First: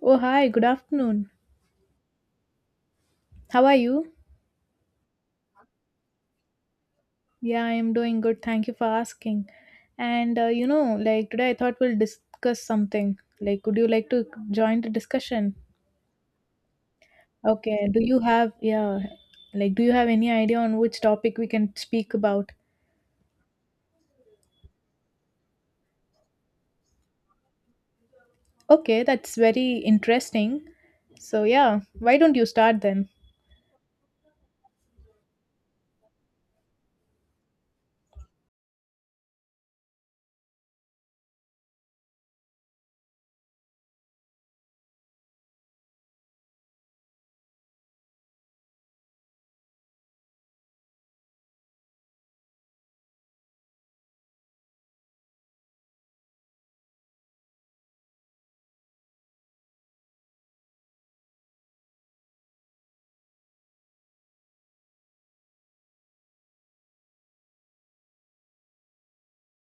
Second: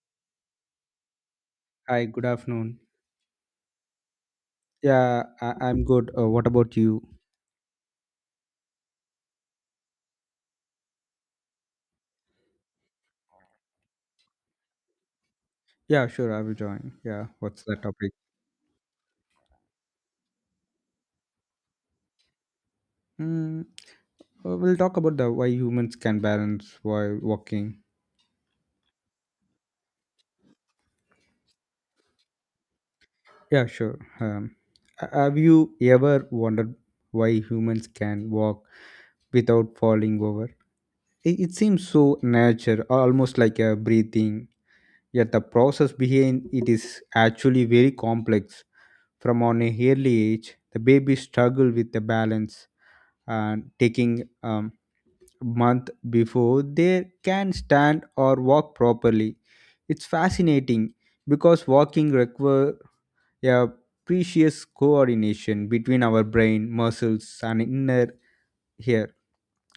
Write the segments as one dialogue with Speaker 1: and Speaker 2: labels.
Speaker 1: Oh, hi, good afternoon.
Speaker 2: Hi, good afternoon.
Speaker 1: How are you?
Speaker 2: I'm good. What about you?
Speaker 1: Yeah, I am doing good. Thank you for asking. And you know, like today I thought we'll discuss something. Like, would you like to join the discussion?
Speaker 2: Yeah, sure, I will join. Yeah, what's the
Speaker 1: Okay, do
Speaker 2: topic?
Speaker 1: you have, yeah, like, do you have any idea on which topic we can speak about?
Speaker 2: Mm, we'll talk about the why humans can balance while walking.
Speaker 1: Okay, that's very interesting. So, yeah, why don't you start then?
Speaker 2: Yeah, sure. Um, have you ever wondered why humans can walk without falling over? It seems so natural, almost like a breathing. Yet the process behind it is actually very complex. From on a early age, the babies struggle with the balance and taking um, month before they can stand or walk properly. It's fascinating because walking requires a precious coordination between our brain, muscles, and inner ear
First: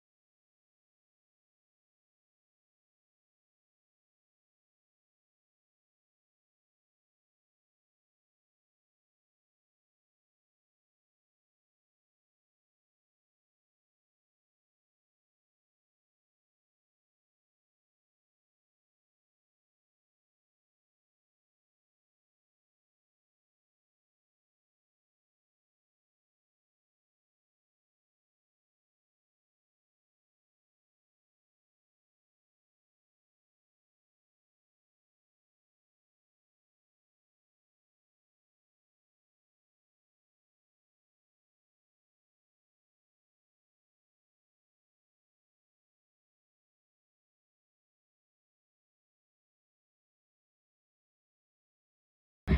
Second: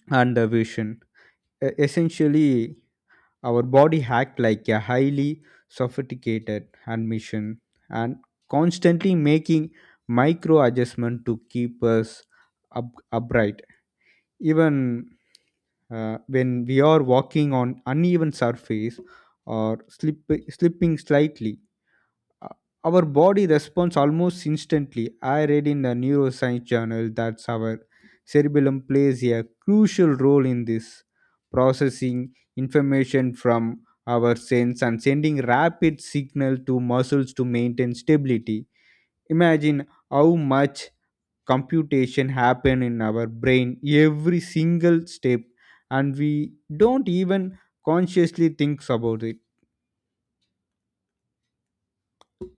Speaker 2: and the vision. Essentially, our body act like a highly sophisticated hand mission and constantly making micro adjustment to keep us upright even when we are walking on uneven surface or slipping slightly. uh, our body responds almost instantly. I read in the neuroscience journal that our cerebellum plays a crucial role in this, processing information from our sense and sending rapid signal to muscles to maintain stability. Imagine how much computation happen in our brain every single step, and we don't even consciously think about it.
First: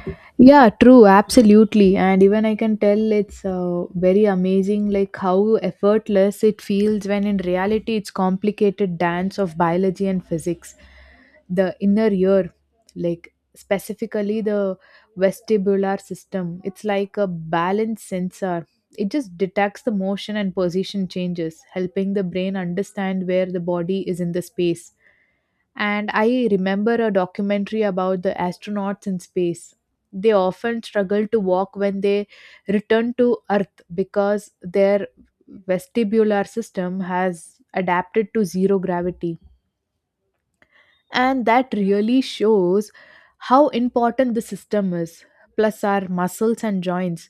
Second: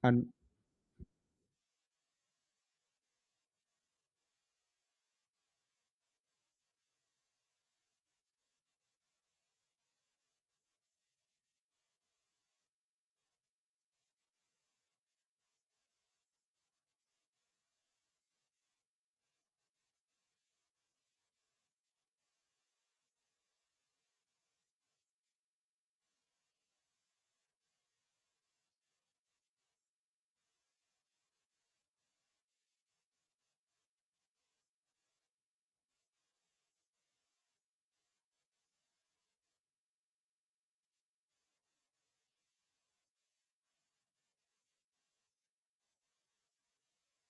Speaker 2: And
Speaker 1: Yeah, true, absolutely. And even I can tell it's very amazing, like how effortless it feels when in reality it's complicated dance of biology and physics. The inner ear, like specifically the vestibular system, it's like a balance sensor. It just detects the motion and position changes, helping the brain understand where the body is in the space. And I remember a documentary about the astronauts in space. They often struggle to walk when they return to Earth because their vestibular system has adapted to zero gravity. And that really shows how important the system is, plus our muscles and joints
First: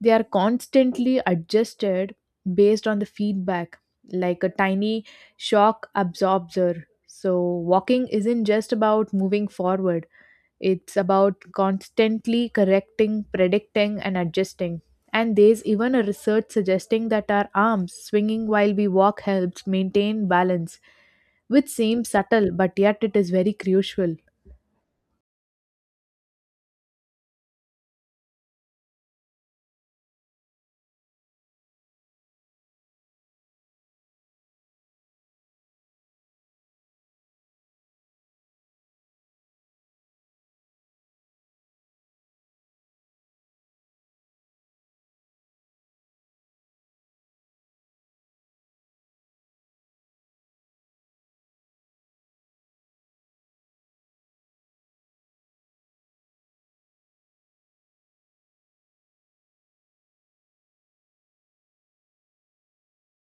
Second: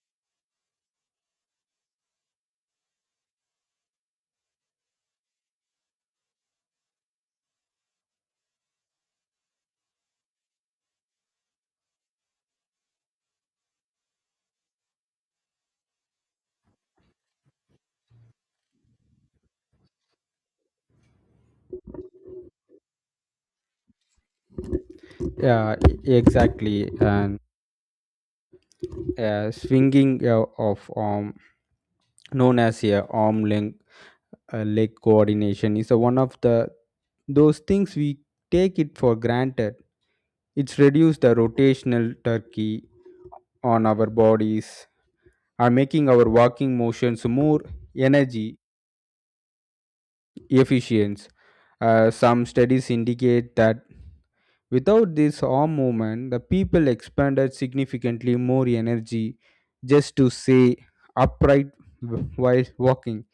Speaker 1: they are constantly adjusted based on the feedback like a tiny shock absorber. So walking isn't just about moving forward, it's about constantly correcting, predicting, and adjusting. And there's even a research suggesting that our arms swinging while we walk helps maintain balance, which seems subtle but yet it is very crucial.
Speaker 2: yeah e- exactly and Swinging of arm, known as a arm length leg coordination is one of the those things we take it for granted. It's reduced the rotational turkey on our bodies, are making our walking motions more energy efficiency. Some studies indicate that without this arm movement, the people expended significantly more energy just to stay upright while walking.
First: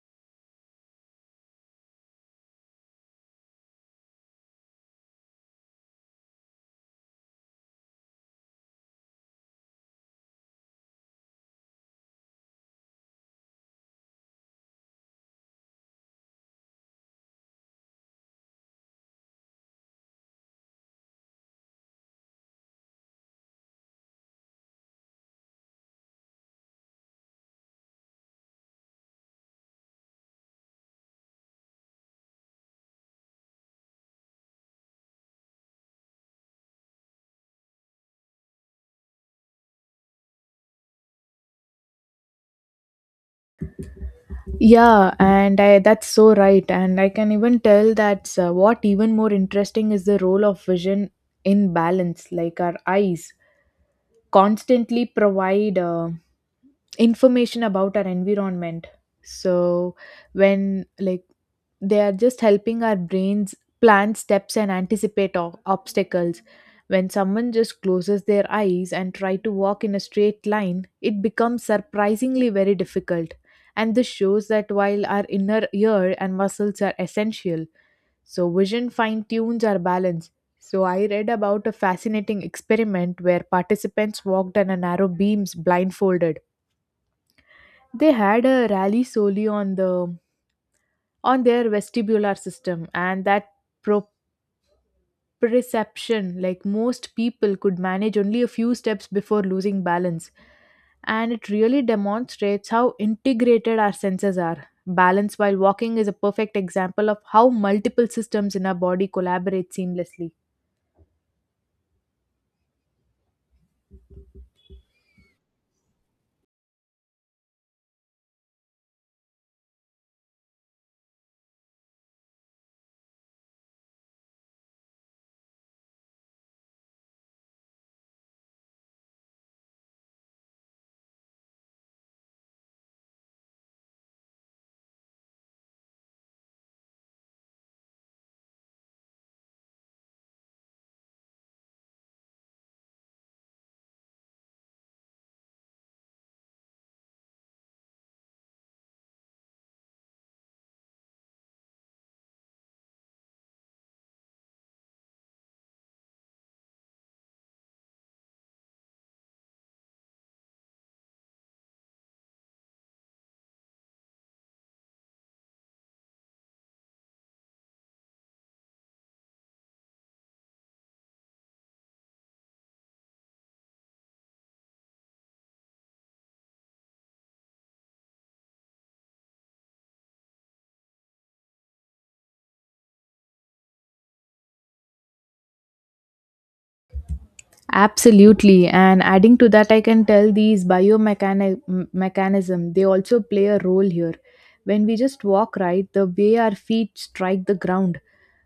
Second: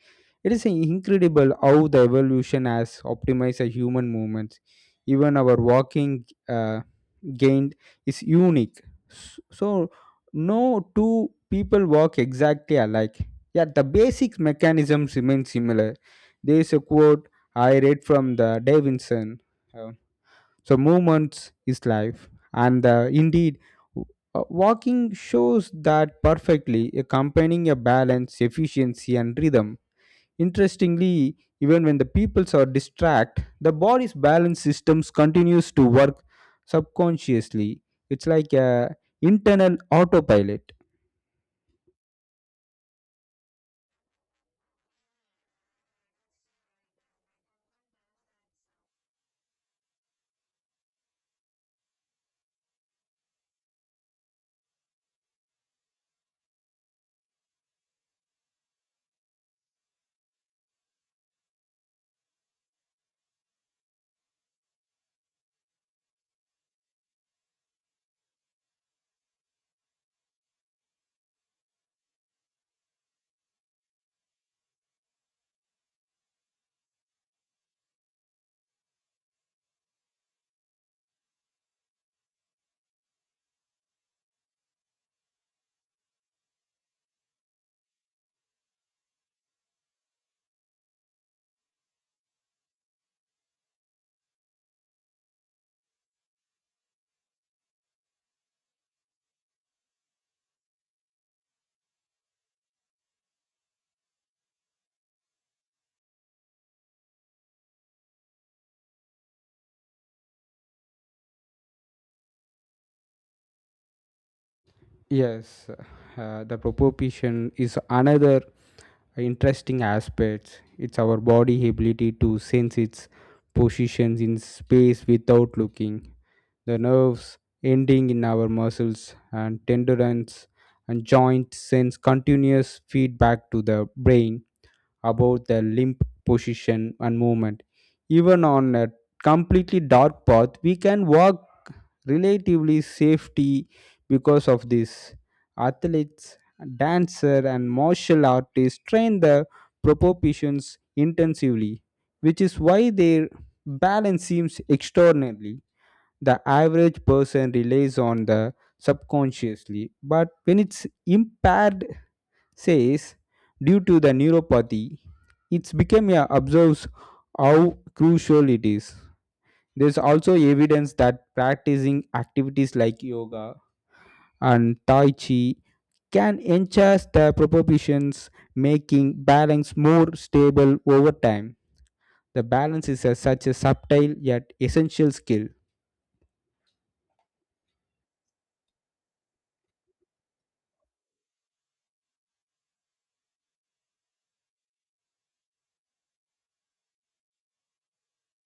Speaker 2: It is incredible how the evolution has optimized the human movements. Even our walking gained is unique. So, no two people walk exactly alike. Yet the basic mechanisms remain similar. There is a quote I read from the Davidson. uh, Movements is life, and indeed, w- walking shows that perfectly, accompanying a balance, efficiency, and rhythm. Interestingly, even when the peoples are distract, the body's balance systems continues to work subconsciously. It's like a internal autopilot.
Speaker 1: Yeah, and I, that's so right. And I can even tell that's what even more interesting is the role of vision in balance. Like our eyes constantly provide information about our environment, so when like they are just helping our brains plan steps and anticipate obstacles. When someone just closes their eyes and try to walk in a straight line, it becomes surprisingly very difficult, and this shows that while our inner ear and muscles are essential, so vision fine tunes our balance. So I read about a fascinating experiment where participants walked on a narrow beams blindfolded. They had a rally solely on their vestibular system and that proprioception, like most people could manage only a few steps before losing balance, and it really demonstrates how integrated our senses are. Balance while walking is a perfect example of how multiple systems in our body collaborate seamlessly.
Speaker 2: Yes, the proposition is another interesting aspect. It's our body ability to sense its positions in space without looking. The nerves ending in our muscles and tendons and joints sends continuous feedback to the brain about the limp position and movement. Even on a completely dark path, we can walk relatively safety because of this. Athletes, dancer, and martial artists train the proportions intensively, which is why their balance seems extraordinarily. The average person relies on the subconsciously, but when it's impaired says due to the neuropathy it's become a observes how crucial it is. There's also evidence that practicing activities like yoga and tai chi can enhance the proportions, making balance more stable over time. The balance is a, such a subtle yet essential skill.
Speaker 1: Absolutely, and adding to that, I can tell these biomechanic mechanism they also play a role here. When we just walk right, the way our feet strike the ground,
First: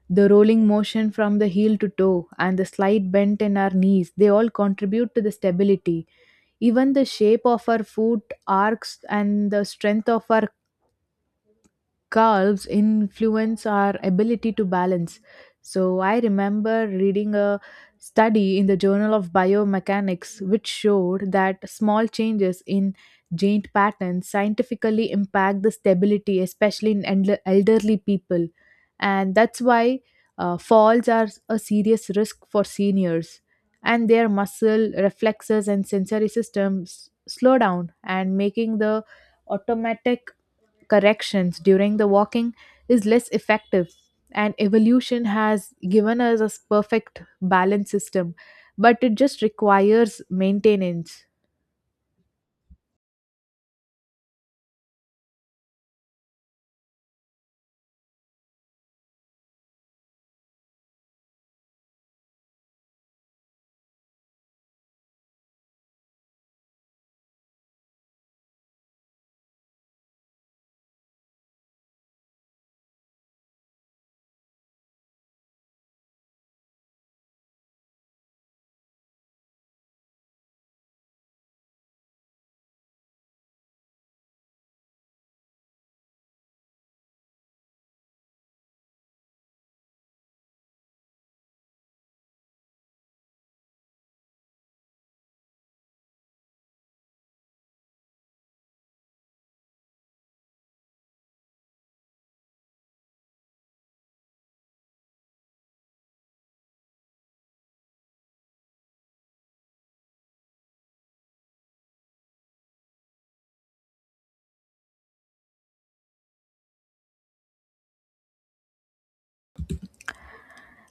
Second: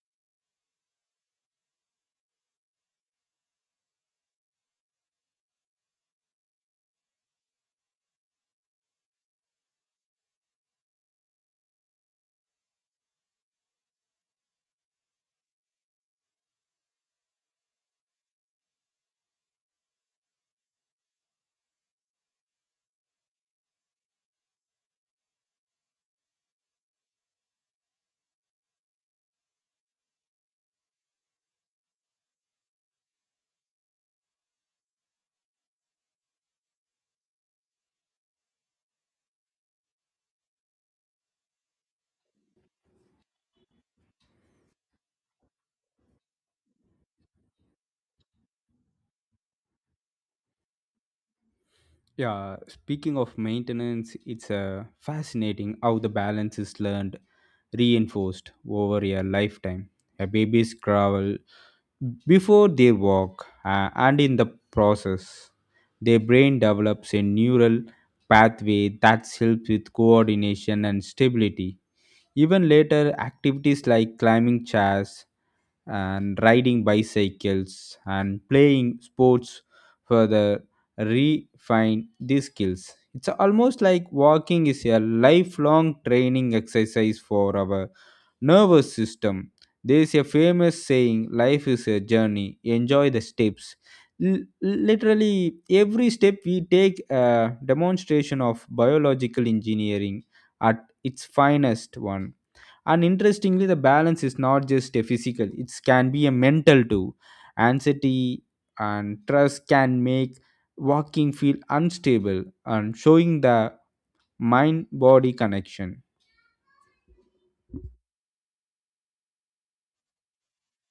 Speaker 1: the rolling motion from the heel to toe, and the slight bend in our knees, they all contribute to the stability. Even the shape of our foot arcs and the strength of our carbs influence our ability to balance. So I remember reading a study in the Journal of Biomechanics which showed that small changes in joint patterns scientifically impact the stability, especially in elderly people. And that's why falls are a serious risk for seniors. And their muscle reflexes and sensory systems slow down, and making the automatic corrections during the walking is less effective. And evolution has given us a perfect balance system, but it just requires maintenance.
Speaker 2: Yeah, speaking of maintenance, it's fascinating how the balance is learned, reinforced over a lifetime. A baby's crawl before they walk, and in the process, their brain develops a neural pathway that helps with coordination and stability. Even later, activities like climbing chairs and riding bicycles and playing sports further refine these skills. It's almost like walking is a lifelong training exercise for our nervous system. There is a famous saying life is a journey, enjoy the steps. Literally, every step we take a demonstration of biological engineering at its finest one. And interestingly the balance is not just a physical, it can be a mental too. Anxiety and trust can make walking feel unstable, and showing the mind body connection.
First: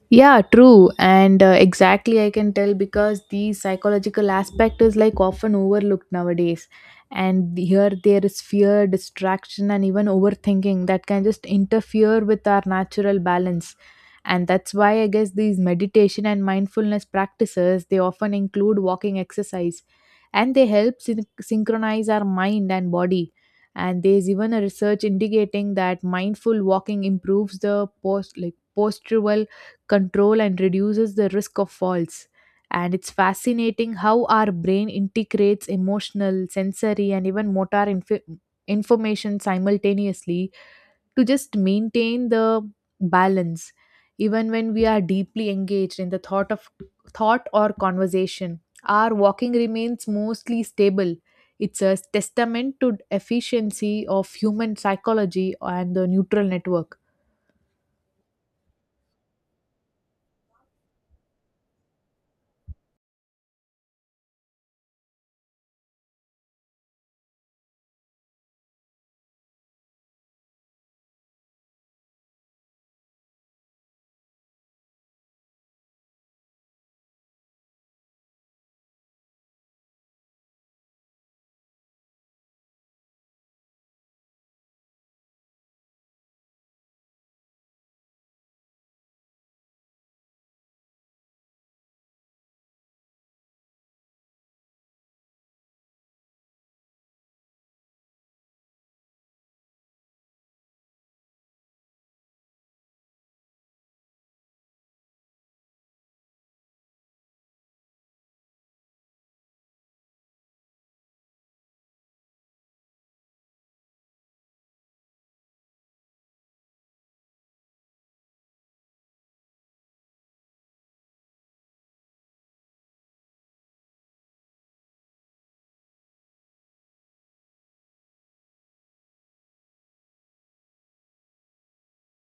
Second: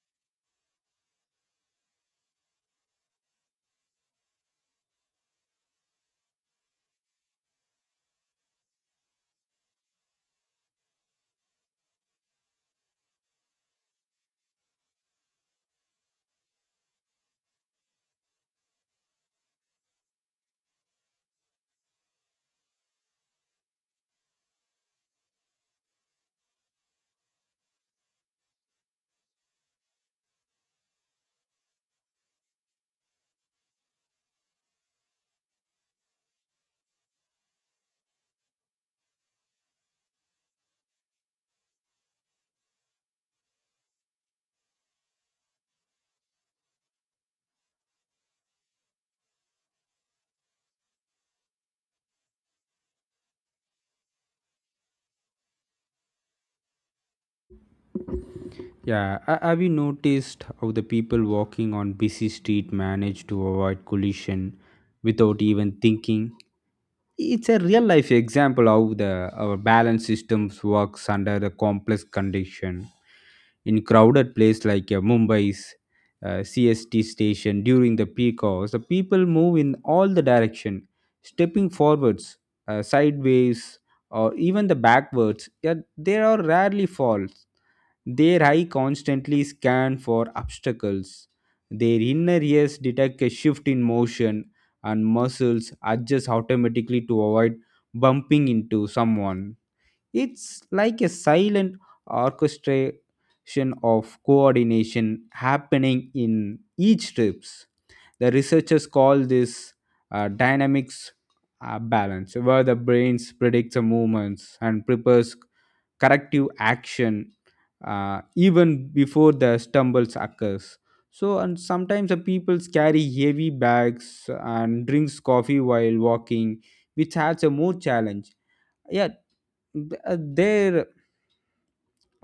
Speaker 1: Yeah, true. And exactly, I can tell because the psychological aspect is like often overlooked nowadays. And here there is fear, distraction, and even overthinking that can just interfere with our natural balance. And that's why I guess these meditation and mindfulness practices, they often include walking exercise, and they help synchronize our mind and body. And there's even a research indicating that mindful walking improves the post like postural control and reduces the risk of falls. And it's fascinating how our brain integrates emotional, sensory, and even motor information simultaneously to just maintain the balance, even when we are deeply engaged in the thought or conversation. Our walking remains mostly stable. It's a testament to efficiency of human psychology and the neutral network.
Speaker 2: Yeah, have you noticed how the people walking on busy street manage to avoid collision without even thinking? It's a real life example how the our balance systems works under the complex condition. In crowded place like Mumbai's CST station during the peak hours, the people move in all the direction, stepping forwards, sideways, or even the backwards, yet there are rarely falls. Their eye constantly scan for obstacles, their inner ears detect a shift in motion, and muscles adjust automatically to avoid bumping into someone. It's like a silent orchestration of coordination happening in each strips. The researchers call this dynamics balance, where the brain predicts the movements and prepares corrective action even before the stumbles occurs. So and sometimes the people carry heavy bags and drinks coffee while walking, which adds a more challenge. yeah their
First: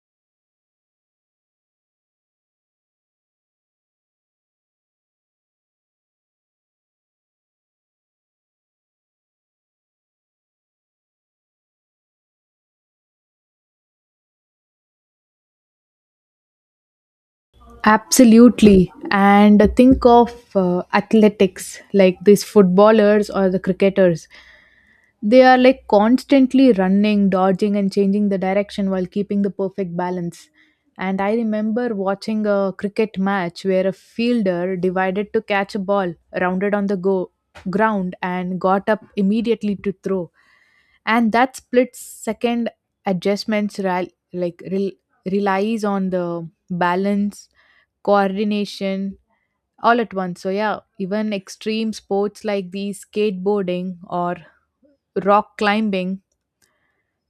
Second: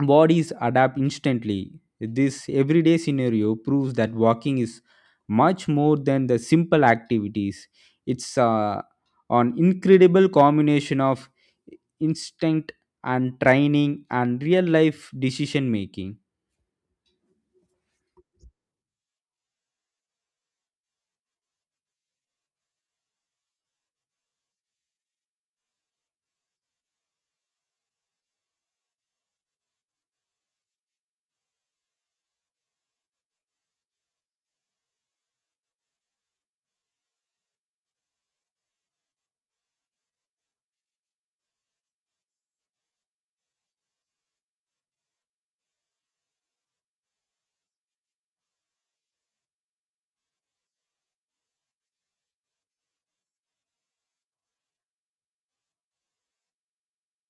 Speaker 2: bodies adapt instantly. This everyday scenario proves that walking is much more than the simple activities. It's an incredible combination of instinct and training and real life decision making.
Speaker 1: Absolutely. And think of athletics like these footballers or the cricketers. They are like constantly running, dodging, and changing the direction while keeping the perfect balance. And I remember watching a cricket match where a fielder divided to catch a ball, rounded on the ground, and got up immediately to throw. And that split second adjustments like rel- relies on the balance coordination all at once. So, yeah, even extreme sports like the skateboarding or rock climbing,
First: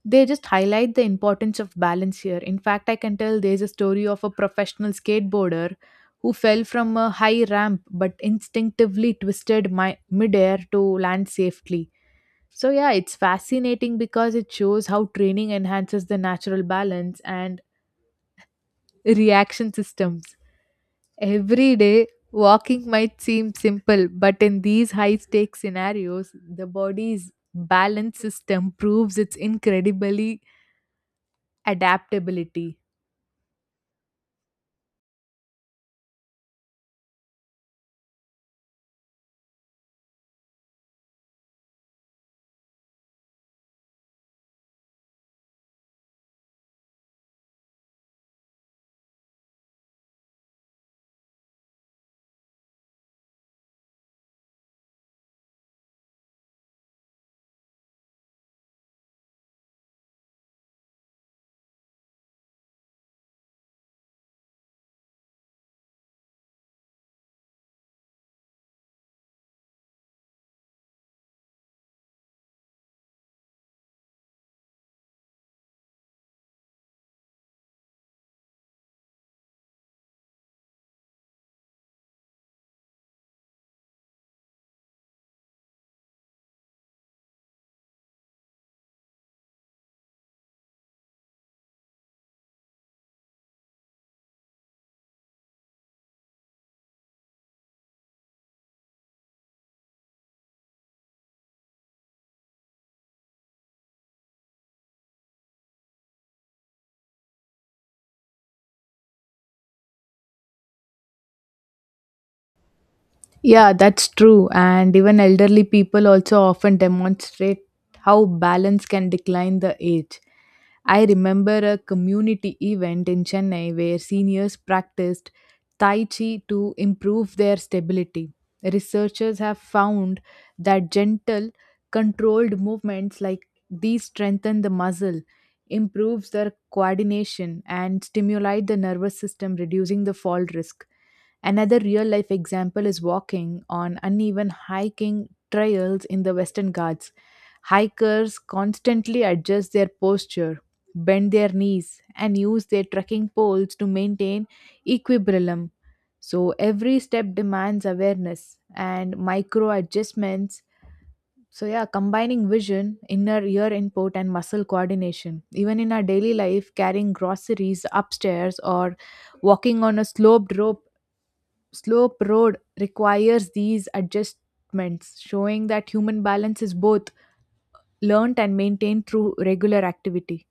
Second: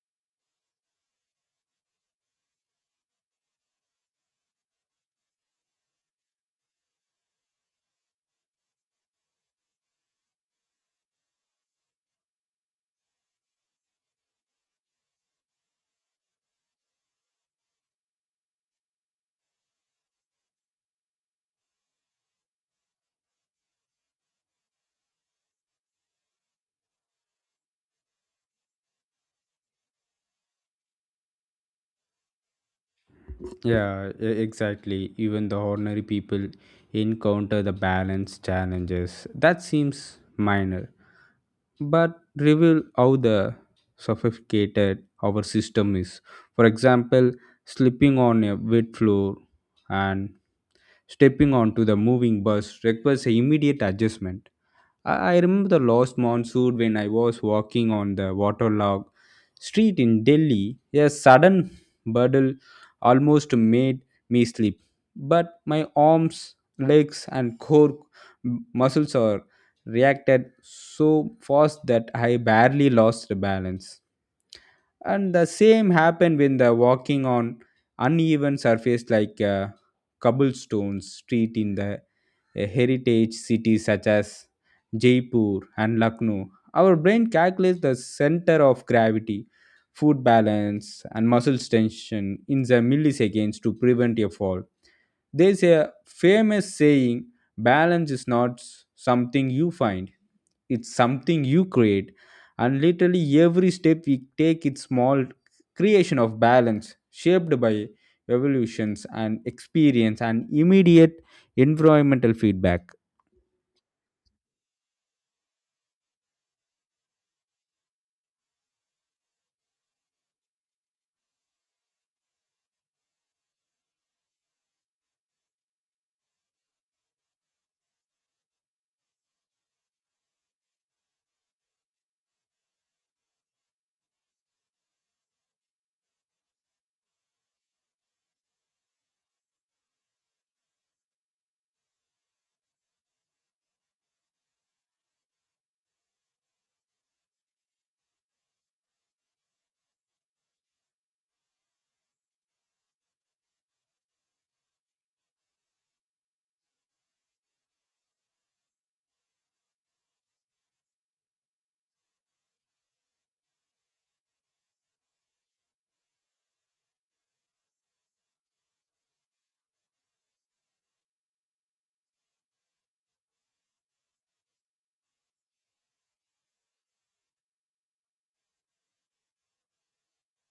Speaker 1: they just highlight the importance of balance here. In fact, I can tell there's a story of a professional skateboarder who fell from a high ramp but instinctively twisted my midair to land safely. So, yeah, it's fascinating because it shows how training enhances the natural balance and reaction systems. Every day, walking might seem simple, but in these high stakes scenarios, the body's balance system proves its incredibly adaptability.
Speaker 2: Yeah, exactly. Even the ordinary people encounter the balance challenges. That seems minor, but reveal how the sophisticated our system is. For example, slipping on a wet floor and stepping onto the moving bus requires a immediate adjustment. I remember the last monsoon when I was walking on the waterlogged street in Delhi. A sudden puddle almost made me sleep, but my arms, legs, and core muscles are reacted so fast that I barely lost the balance. And the same happened when the walking on uneven surface like a cobblestone street in the heritage cities such as Jaipur and Lucknow. Our brain calculates the center of gravity, food balance, and muscle tension in the milliseconds to prevent a fall. There's a famous saying balance is not something you find, it's something you create. And literally, every step we take, it's small creation of balance shaped by evolutions and experience and immediate environmental feedback.
Speaker 1: Yeah, that's true. And even elderly people also often demonstrate how balance can decline the age. I remember a community event in Chennai where seniors practiced Tai Chi to improve their stability. Researchers have found that gentle, controlled movements like these strengthen the muscle, improves their coordination, and stimulate the nervous system, reducing the fall risk. Another real life example is walking on uneven hiking trails in the Western Ghats. Hikers constantly adjust their posture, bend their knees, and use their trekking poles to maintain equilibrium. So every step demands awareness and micro adjustments. So, yeah, combining vision, inner ear input, and muscle coordination. Even in our daily life, carrying groceries upstairs or walking on a slope road requires these adjustments, showing that human balance is both learnt and maintained through regular activity.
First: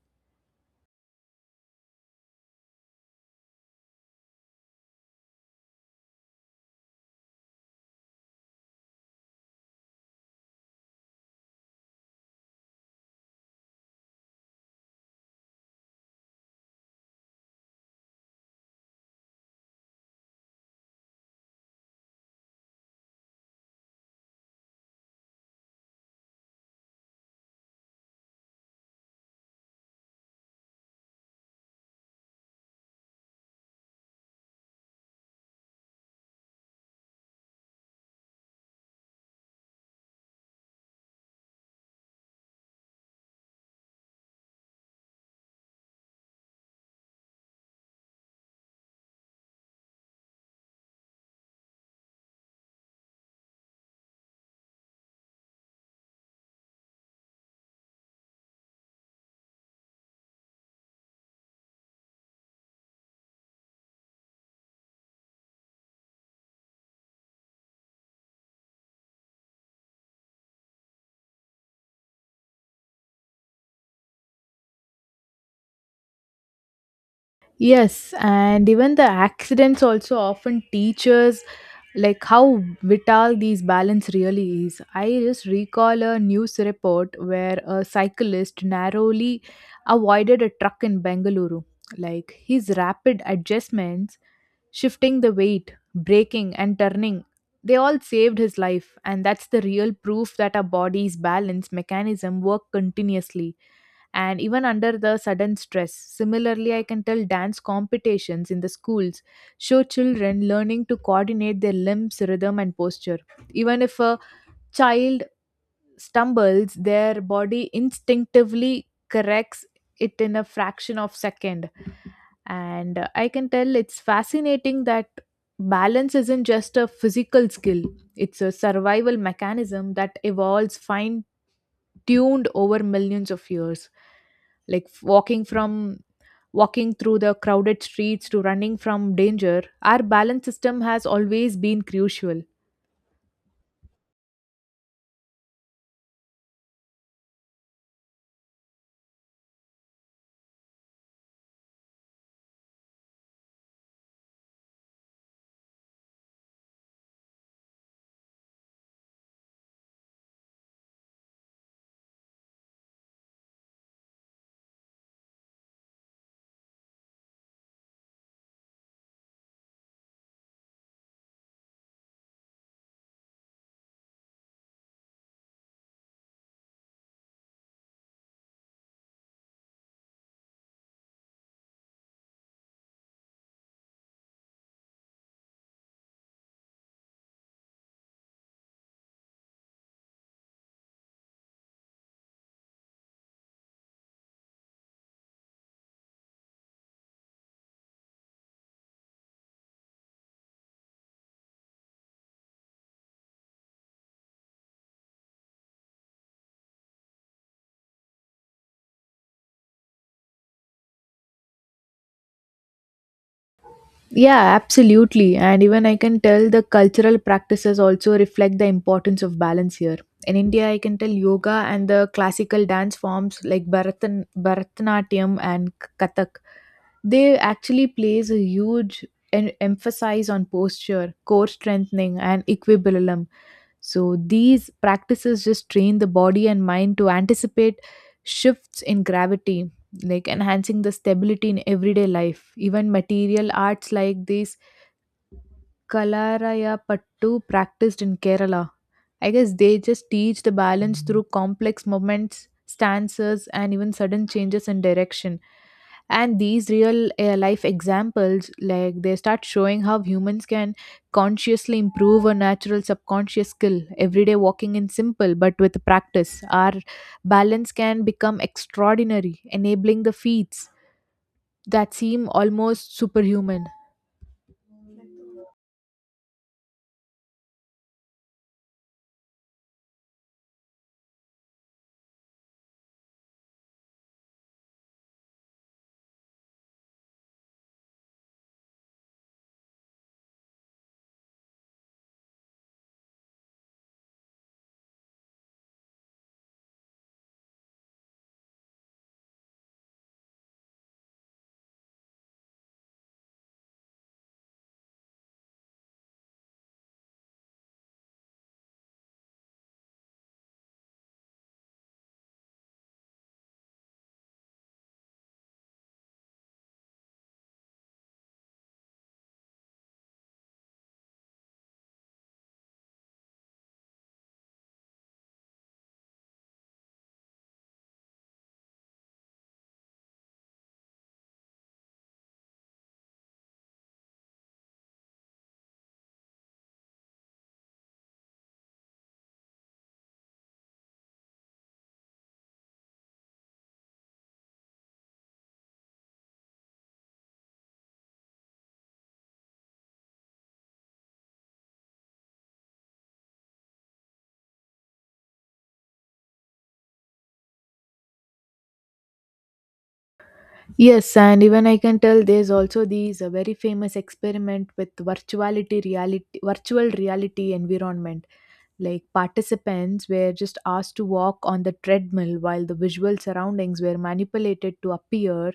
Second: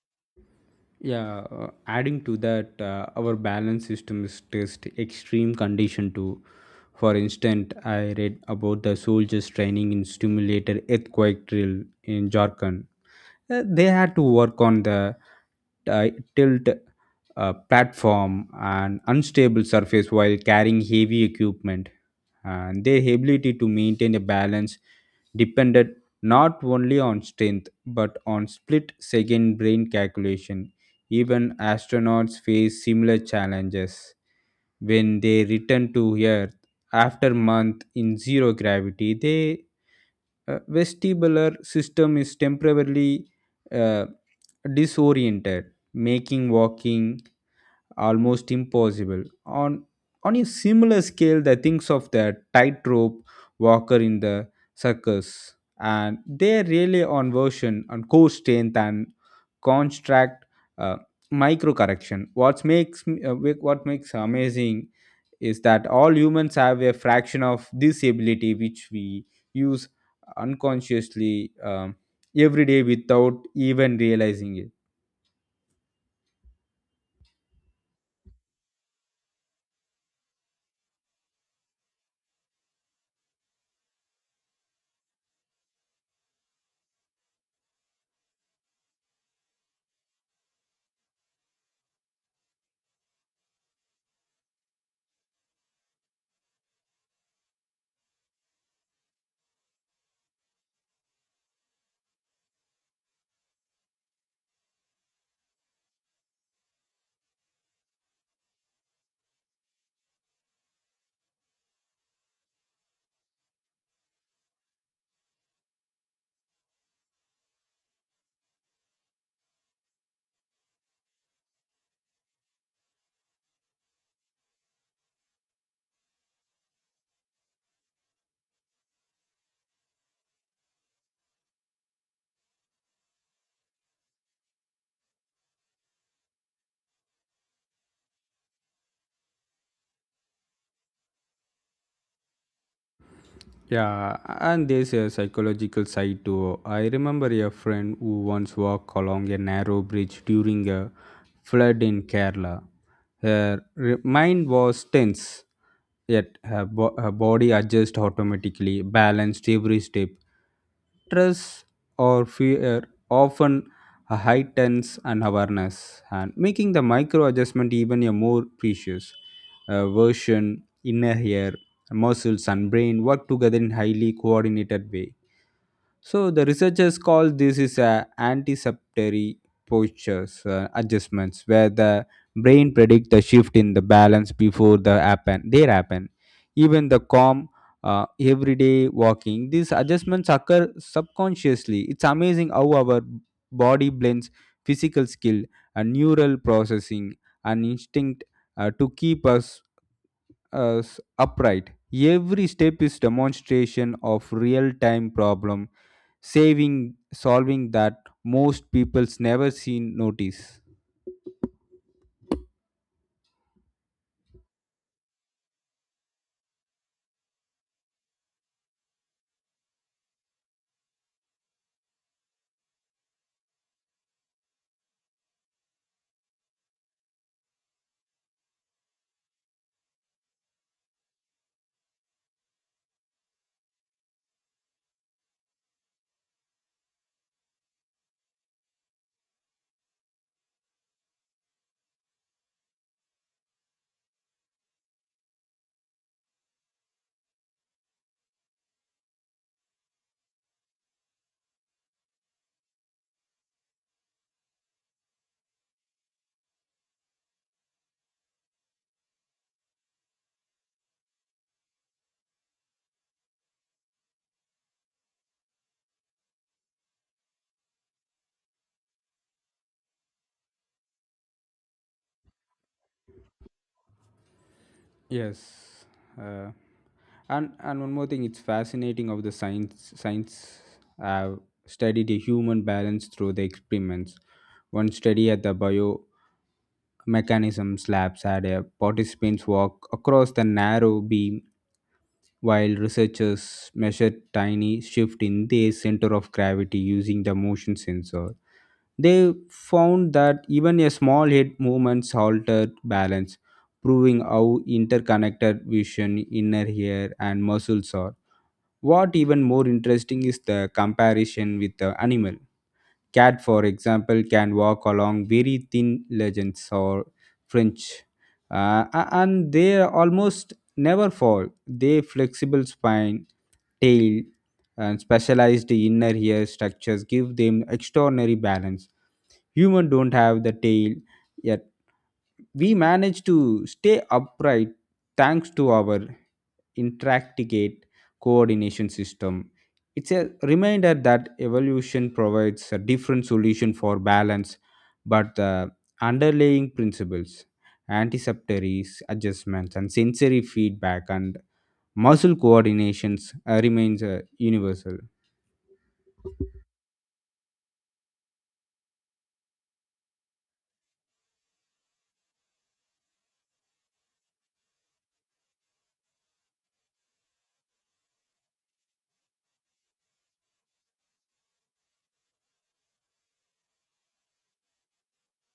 Speaker 2: Yeah, adding to that, our balance system is test extreme condition too. For instance, I read about the soldiers training in simulated earthquake drill in Jharkhand. They had to work on the uh, tilt platform and unstable surface while carrying heavy equipment. And their ability to maintain a balance depended not only on strength but on split second brain calculation. Even astronauts face similar challenges when they return to Earth after month in zero gravity. They vestibular system is temporarily uh, disoriented, making walking almost impossible. On a similar scale, the thinks of the tightrope walker in the circus, and they rely on version on core strength and contract uh, micro correction. What makes amazing is that all humans have a fraction of this ability which we use unconsciously every day without even realizing it.
Speaker 1: Yes, and even the accidents also often teach us like how vital these balance really is. I just recall a news report where a cyclist narrowly avoided a truck in Bengaluru. Like his rapid adjustments, shifting the weight, braking, and turning, they all saved his life. And that's the real proof that our body's balance mechanism work continuously, and even under the sudden stress. Similarly, I can tell dance competitions in the schools show children learning to coordinate their limbs, rhythm, and posture. Even if a child stumbles, their body instinctively corrects it in a fraction of second. And I can tell it's fascinating that balance isn't just a physical skill, it's a survival mechanism that evolves fine tuned over millions of years, like walking through the crowded streets to running from danger. Our balance system has always been crucial.
Speaker 2: Yeah, and there's a psychological side too. I remember a friend who once walked along a narrow bridge during a flood in Kerala. Her mind was tense, yet her body adjusted automatically, balanced every step. Stress or fear often heightens an awareness, and making the micro adjustment even a more precious version in a year, the muscles and brain work together in highly coordinated way. So the researchers call this is a anticipatory postures adjustments, where the brain predict the shift in the balance before they happen. Even the calm everyday walking, these adjustments occur subconsciously. It's amazing how our body blends physical skill and neural processing and instinct to keep us upright. Every step is demonstration of real-time problem saving solving that most people's never seen notice.
Speaker 1: Yeah, absolutely, and even I can tell the cultural practices also reflect the importance of balance here. In India, I can tell yoga and the classical dance forms like bharatanatyam and kathak, they actually place a huge emphasis on posture, core strengthening, and equilibrium. So these practices just train the body and mind to anticipate shifts in gravity, like enhancing the stability in everyday life. Even material arts like these Kalaraya Pattu practiced in Kerala, I guess they just teach the balance through complex movements, stances, and even sudden changes in direction. And these real life examples, like they start showing how humans can consciously improve a natural subconscious skill. Everyday walking in simple, but with practice our balance can become extraordinary, enabling the feats that seem almost superhuman.
Speaker 2: Yes, uh, and one more thing, it's fascinating of the science have studied the human balance through the experiments. One study at the biomechanisms labs had a participants walk across the narrow beam while researchers measured tiny shift in their center of gravity using the motion sensor. They found that even a small head movements altered balance, proving how interconnected vision, inner ear, and muscles are. What even more interesting is the comparison with the animal. Cat, for example, can walk along very thin legends or French, and they almost never fall. Their flexible spine tail, and specialized inner ear structures give them extraordinary balance. Humans don't have the tail, yet we manage to stay upright thanks to our intricate coordination system. It's a reminder that evolution provides a different solution for balance, but the underlying principles, anticipatory adjustments, and sensory feedback and muscle coordinations remains universal.
Speaker 1: Yes, and even I can tell there's also these a very famous experiment with virtual reality environment. Like participants were just asked to walk on the treadmill while the visual surroundings were manipulated to appear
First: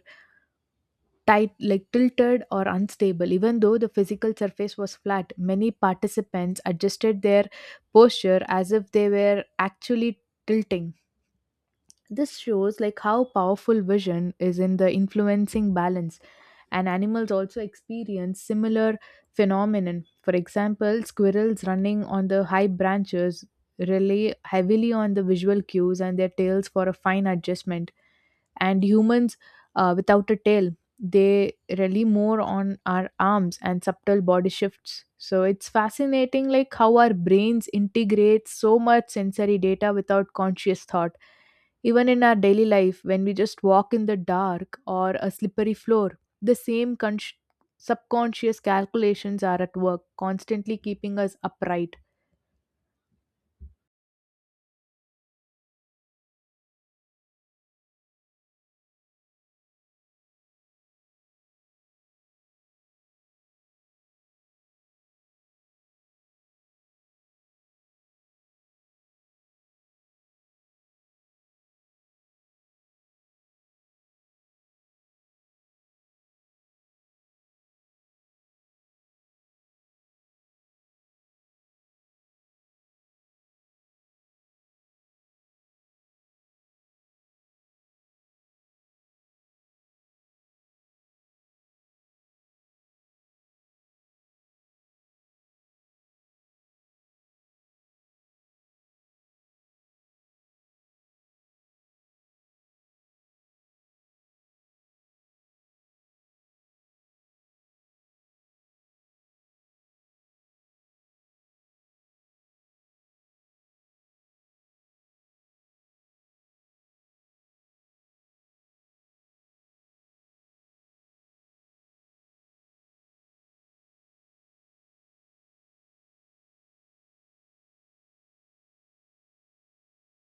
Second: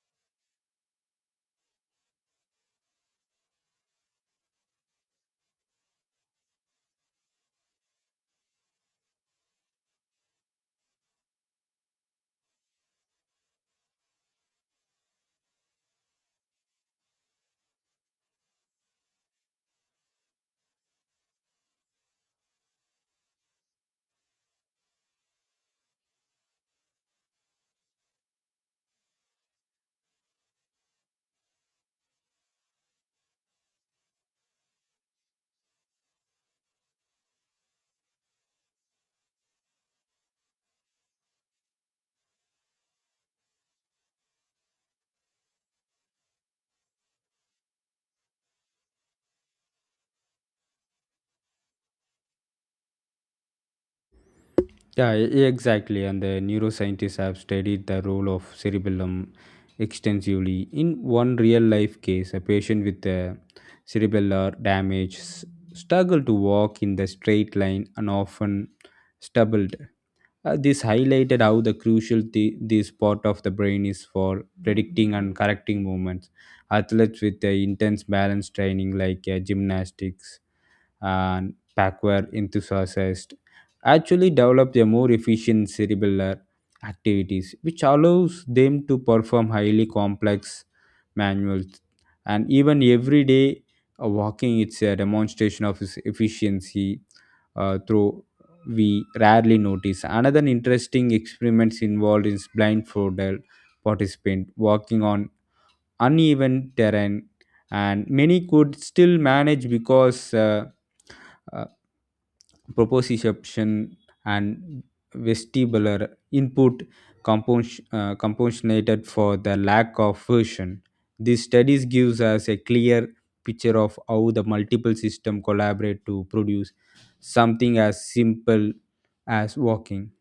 Speaker 1: tight like tilted or unstable. Even though the physical surface was flat, many participants adjusted their posture as if they were actually tilting. This shows like how powerful vision is in the influencing balance. And animals also experience similar phenomenon. For example, squirrels running on the high branches rely heavily on the visual cues and their tails for a fine adjustment. And humans, without a tail, they rely more on our arms and subtle body shifts. So it's fascinating like how our brains integrate so much sensory data without conscious thought. Even in our daily life, when we just walk in the dark or a slippery floor, the same subconscious calculations are at work, constantly keeping us upright.
Speaker 2: Yeah, exactly. And the neuroscientists have studied the role of cerebellum extensively. In one real life case, a patient with cerebellar damage struggled to walk in the straight line and often stumbled. This highlighted how the crucial this part of the brain is for predicting and correcting movements. Athletes with intense balance training, like gymnastics, and backward enthusiasts actually develop a more efficient cerebellar activities, which allows them to perform highly complex manuals. And even everyday walking, it's a demonstration of its efficiency through we rarely notice. Another interesting experiments involved is blindfolded participant walking on uneven terrain, and many could still manage because uh, proposition and vestibular input compensated for the lack of version. These studies gives us a clear picture of how the multiple system collaborate to produce something as simple as walking.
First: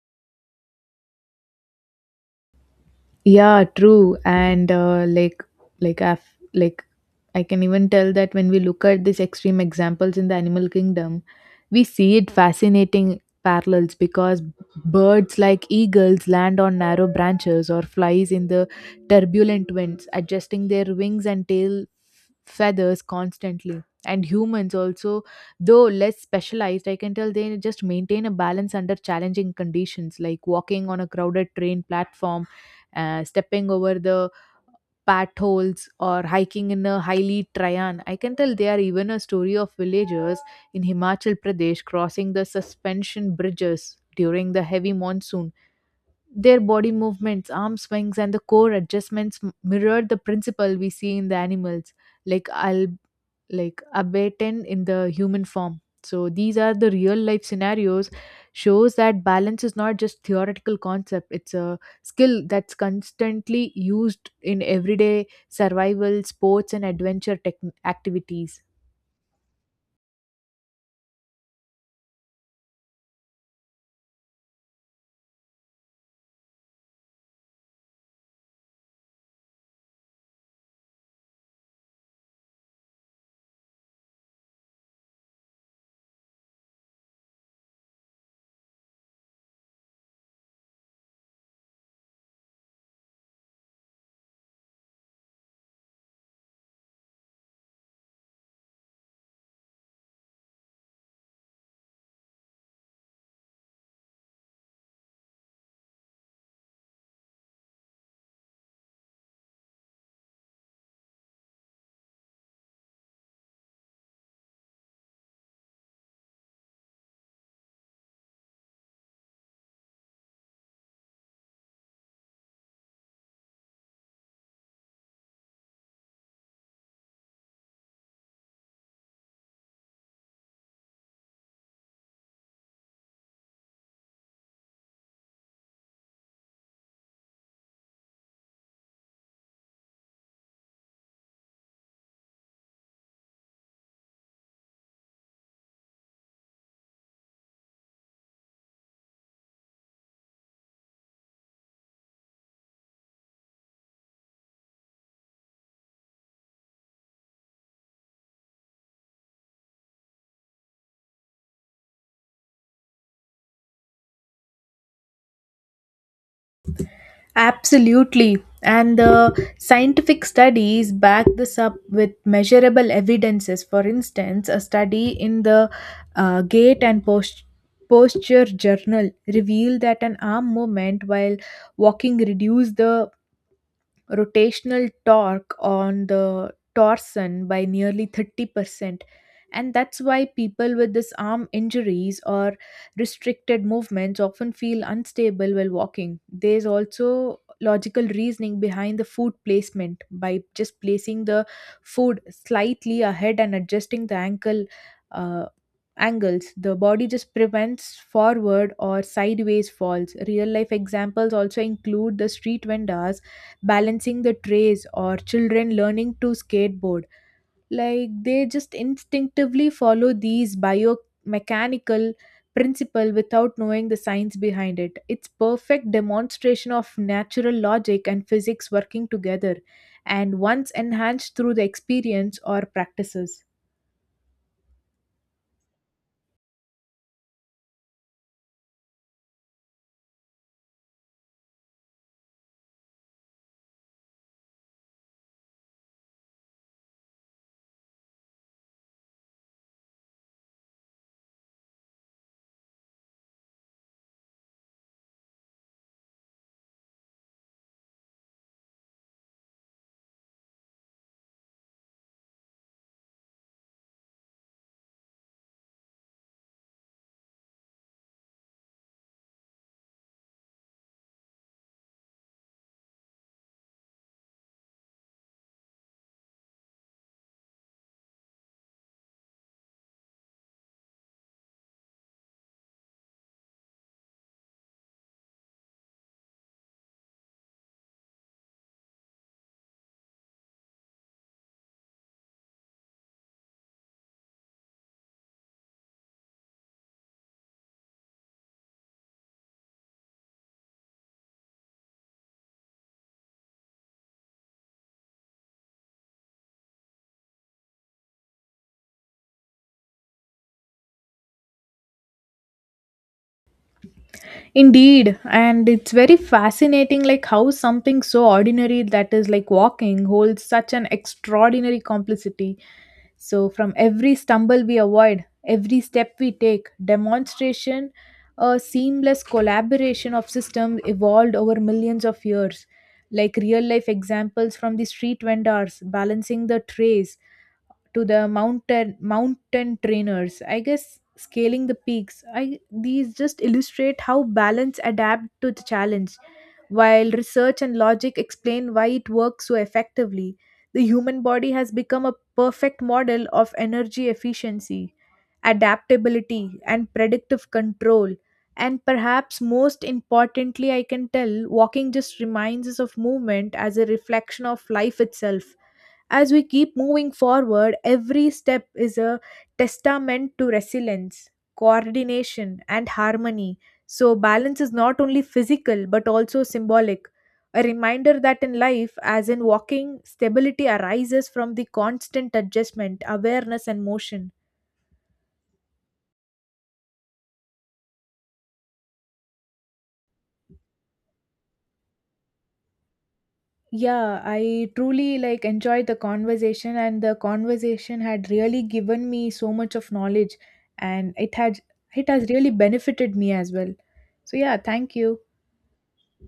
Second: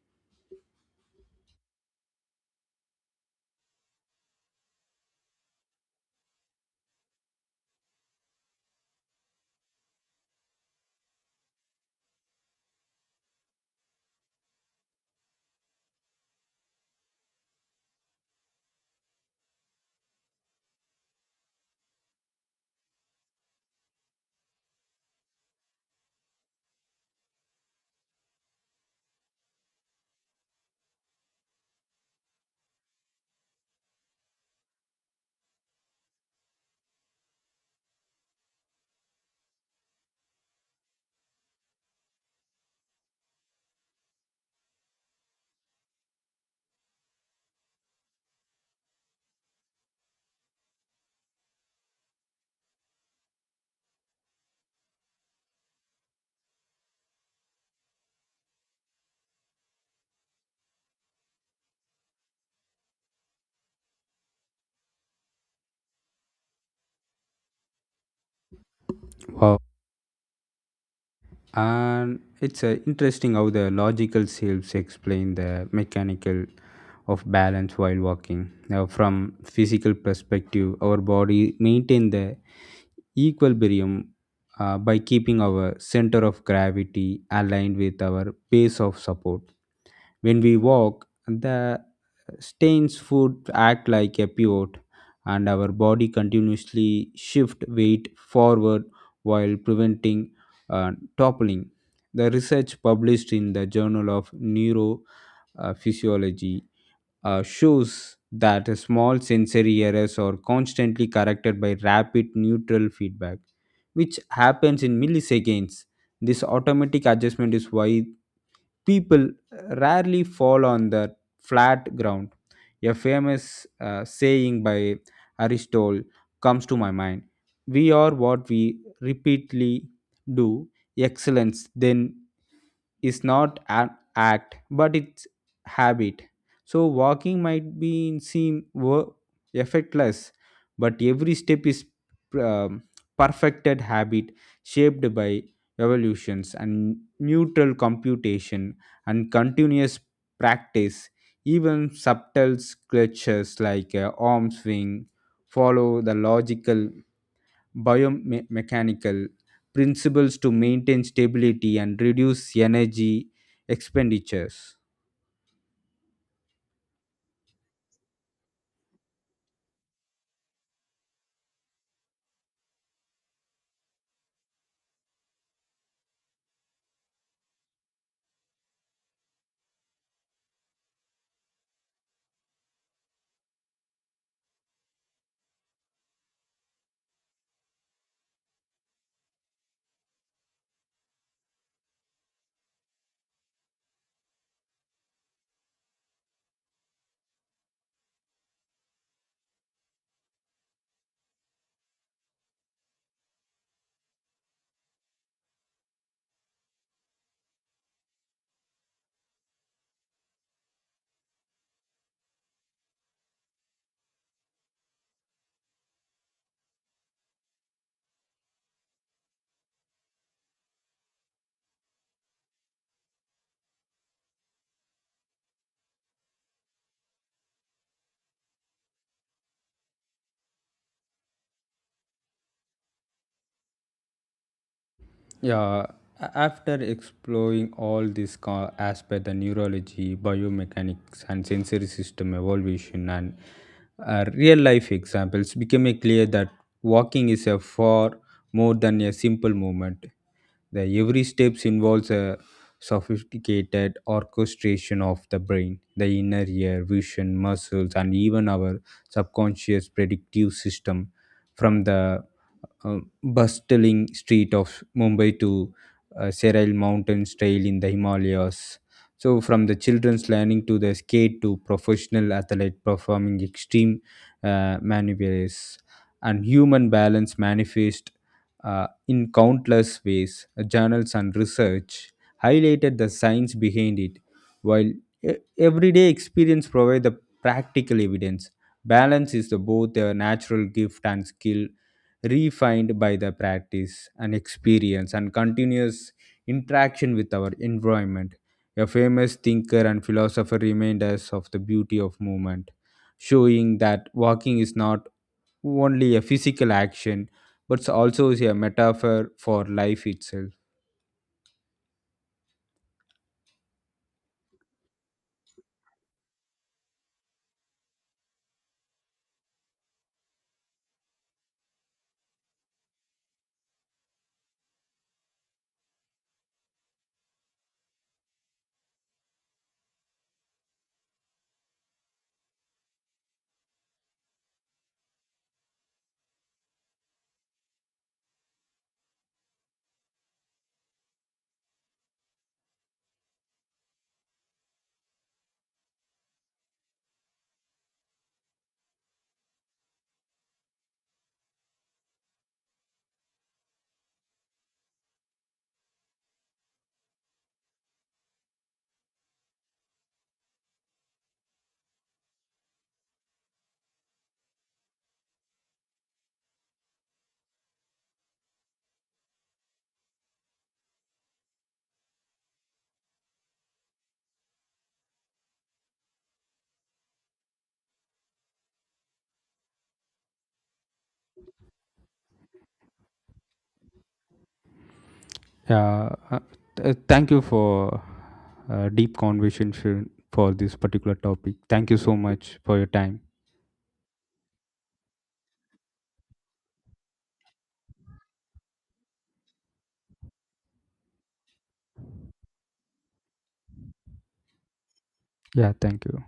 Speaker 1: Yeah, true. And like I've like, I can even tell that when we look at these extreme examples in the animal kingdom, we see it fascinating parallels because birds like eagles land on narrow branches or flies in the turbulent winds, adjusting their wings and tail feathers constantly. And humans also, though less specialized, I can tell they just maintain a balance under challenging conditions, like walking on a crowded train platform, stepping over the potholes or hiking in a highly trayan. I can tell they are even a story of villagers in Himachal Pradesh crossing the suspension bridges during the heavy monsoon. Their body movements, arm swings, and the core adjustments mirrored the principle we see in the animals, like abaten in the human form. So these are the real life scenarios shows that balance is not just theoretical concept, it's a skill that's constantly used in everyday survival, sports, and adventure tech activities.
Speaker 2: Wow, and it's interesting how the logical selves explain the mechanical of balance while walking. Now from physical perspective, our body maintain the equilibrium by keeping our center of gravity aligned with our base of support. When we walk, the stains foot act like a pivot, and our body continuously shift weight forward while preventing uh, toppling. The research published in the Journal of Neurophysiology shows that small sensory errors are constantly corrected by rapid neutral feedback, which happens in milliseconds. This automatic adjustment is why people rarely fall on the flat ground. A famous saying by Aristotle comes to my mind. We are what we repeatedly do, excellence, then is not an act but it's habit. So walking might be seen effortless, but every step is um, perfected habit shaped by evolutions and neutral computation and continuous practice. Even subtle clutches like arm swing follow the logical biomechanical principles to maintain stability and reduce energy expenditures.
Speaker 1: Absolutely. And the scientific studies back this up with measurable evidences. For instance, a study in the Gait and Posture Journal revealed that an arm movement while walking reduced the rotational torque on the torsion by nearly 30%. And that's why people with this arm injuries or restricted movements often feel unstable while walking. There's also logical reasoning behind the foot placement, by just placing the foot slightly ahead and adjusting the ankle uh, angles, the body just prevents forward or sideways falls. Real life examples also include the street vendors balancing the trays or children learning to skateboard. Like they just instinctively follow these biomechanical principle without knowing the science behind it. It's perfect demonstration of natural logic and physics working together, and once enhanced through the experience or practices.
Speaker 2: Yeah, after exploring all these aspect, the neurology, biomechanics, and sensory system evolution, and real life examples, became clear that walking is a far more than a simple movement. The every steps involves a sophisticated orchestration of the brain, the inner ear, vision, muscles, and even our subconscious predictive system. From the uh, bustling street of Mumbai to Seral Mountains trail in the Himalayas. So, from the children's learning to the skate to professional athlete performing extreme maneuvers, and human balance manifest in countless ways. Journals and research highlighted the science behind it, while everyday experience provide the practical evidence. Balance is the, both a natural gift and skill refined by the practice and experience and continuous interaction with our environment. A famous thinker and philosopher remind us of the beauty of movement, showing that walking is not only a physical action but it's also is a metaphor for life itself.
Speaker 1: Indeed, and it's very fascinating like how something so ordinary that is like walking holds such an extraordinary complicity. So from every stumble we avoid, every step we take, demonstration, a seamless collaboration of systems evolved over millions of years. Like real life examples from the street vendors balancing the trays to the mountain trainers, I guess scaling the peaks, I these just illustrate how balance adapt to the challenge, while research and logic explain why it works so effectively. The human body has become a perfect model of energy efficiency, adaptability, and predictive control. And perhaps most importantly, I can tell walking just reminds us of movement as a reflection of life itself. As we keep moving forward, every step is a testament to resilience, coordination, and harmony. So, balance is not only physical but also symbolic, a reminder that in life, as in walking, stability arises from the constant adjustment, awareness, and motion.
Speaker 2: Yeah, thank you for deep conversation for this particular topic. Thank you so much for your time.
Speaker 1: Yeah, I truly like enjoyed the conversation, and the conversation had really given me so much of knowledge, and it has really benefited me as well. So yeah, thank you.
Speaker 2: Yeah, thank you.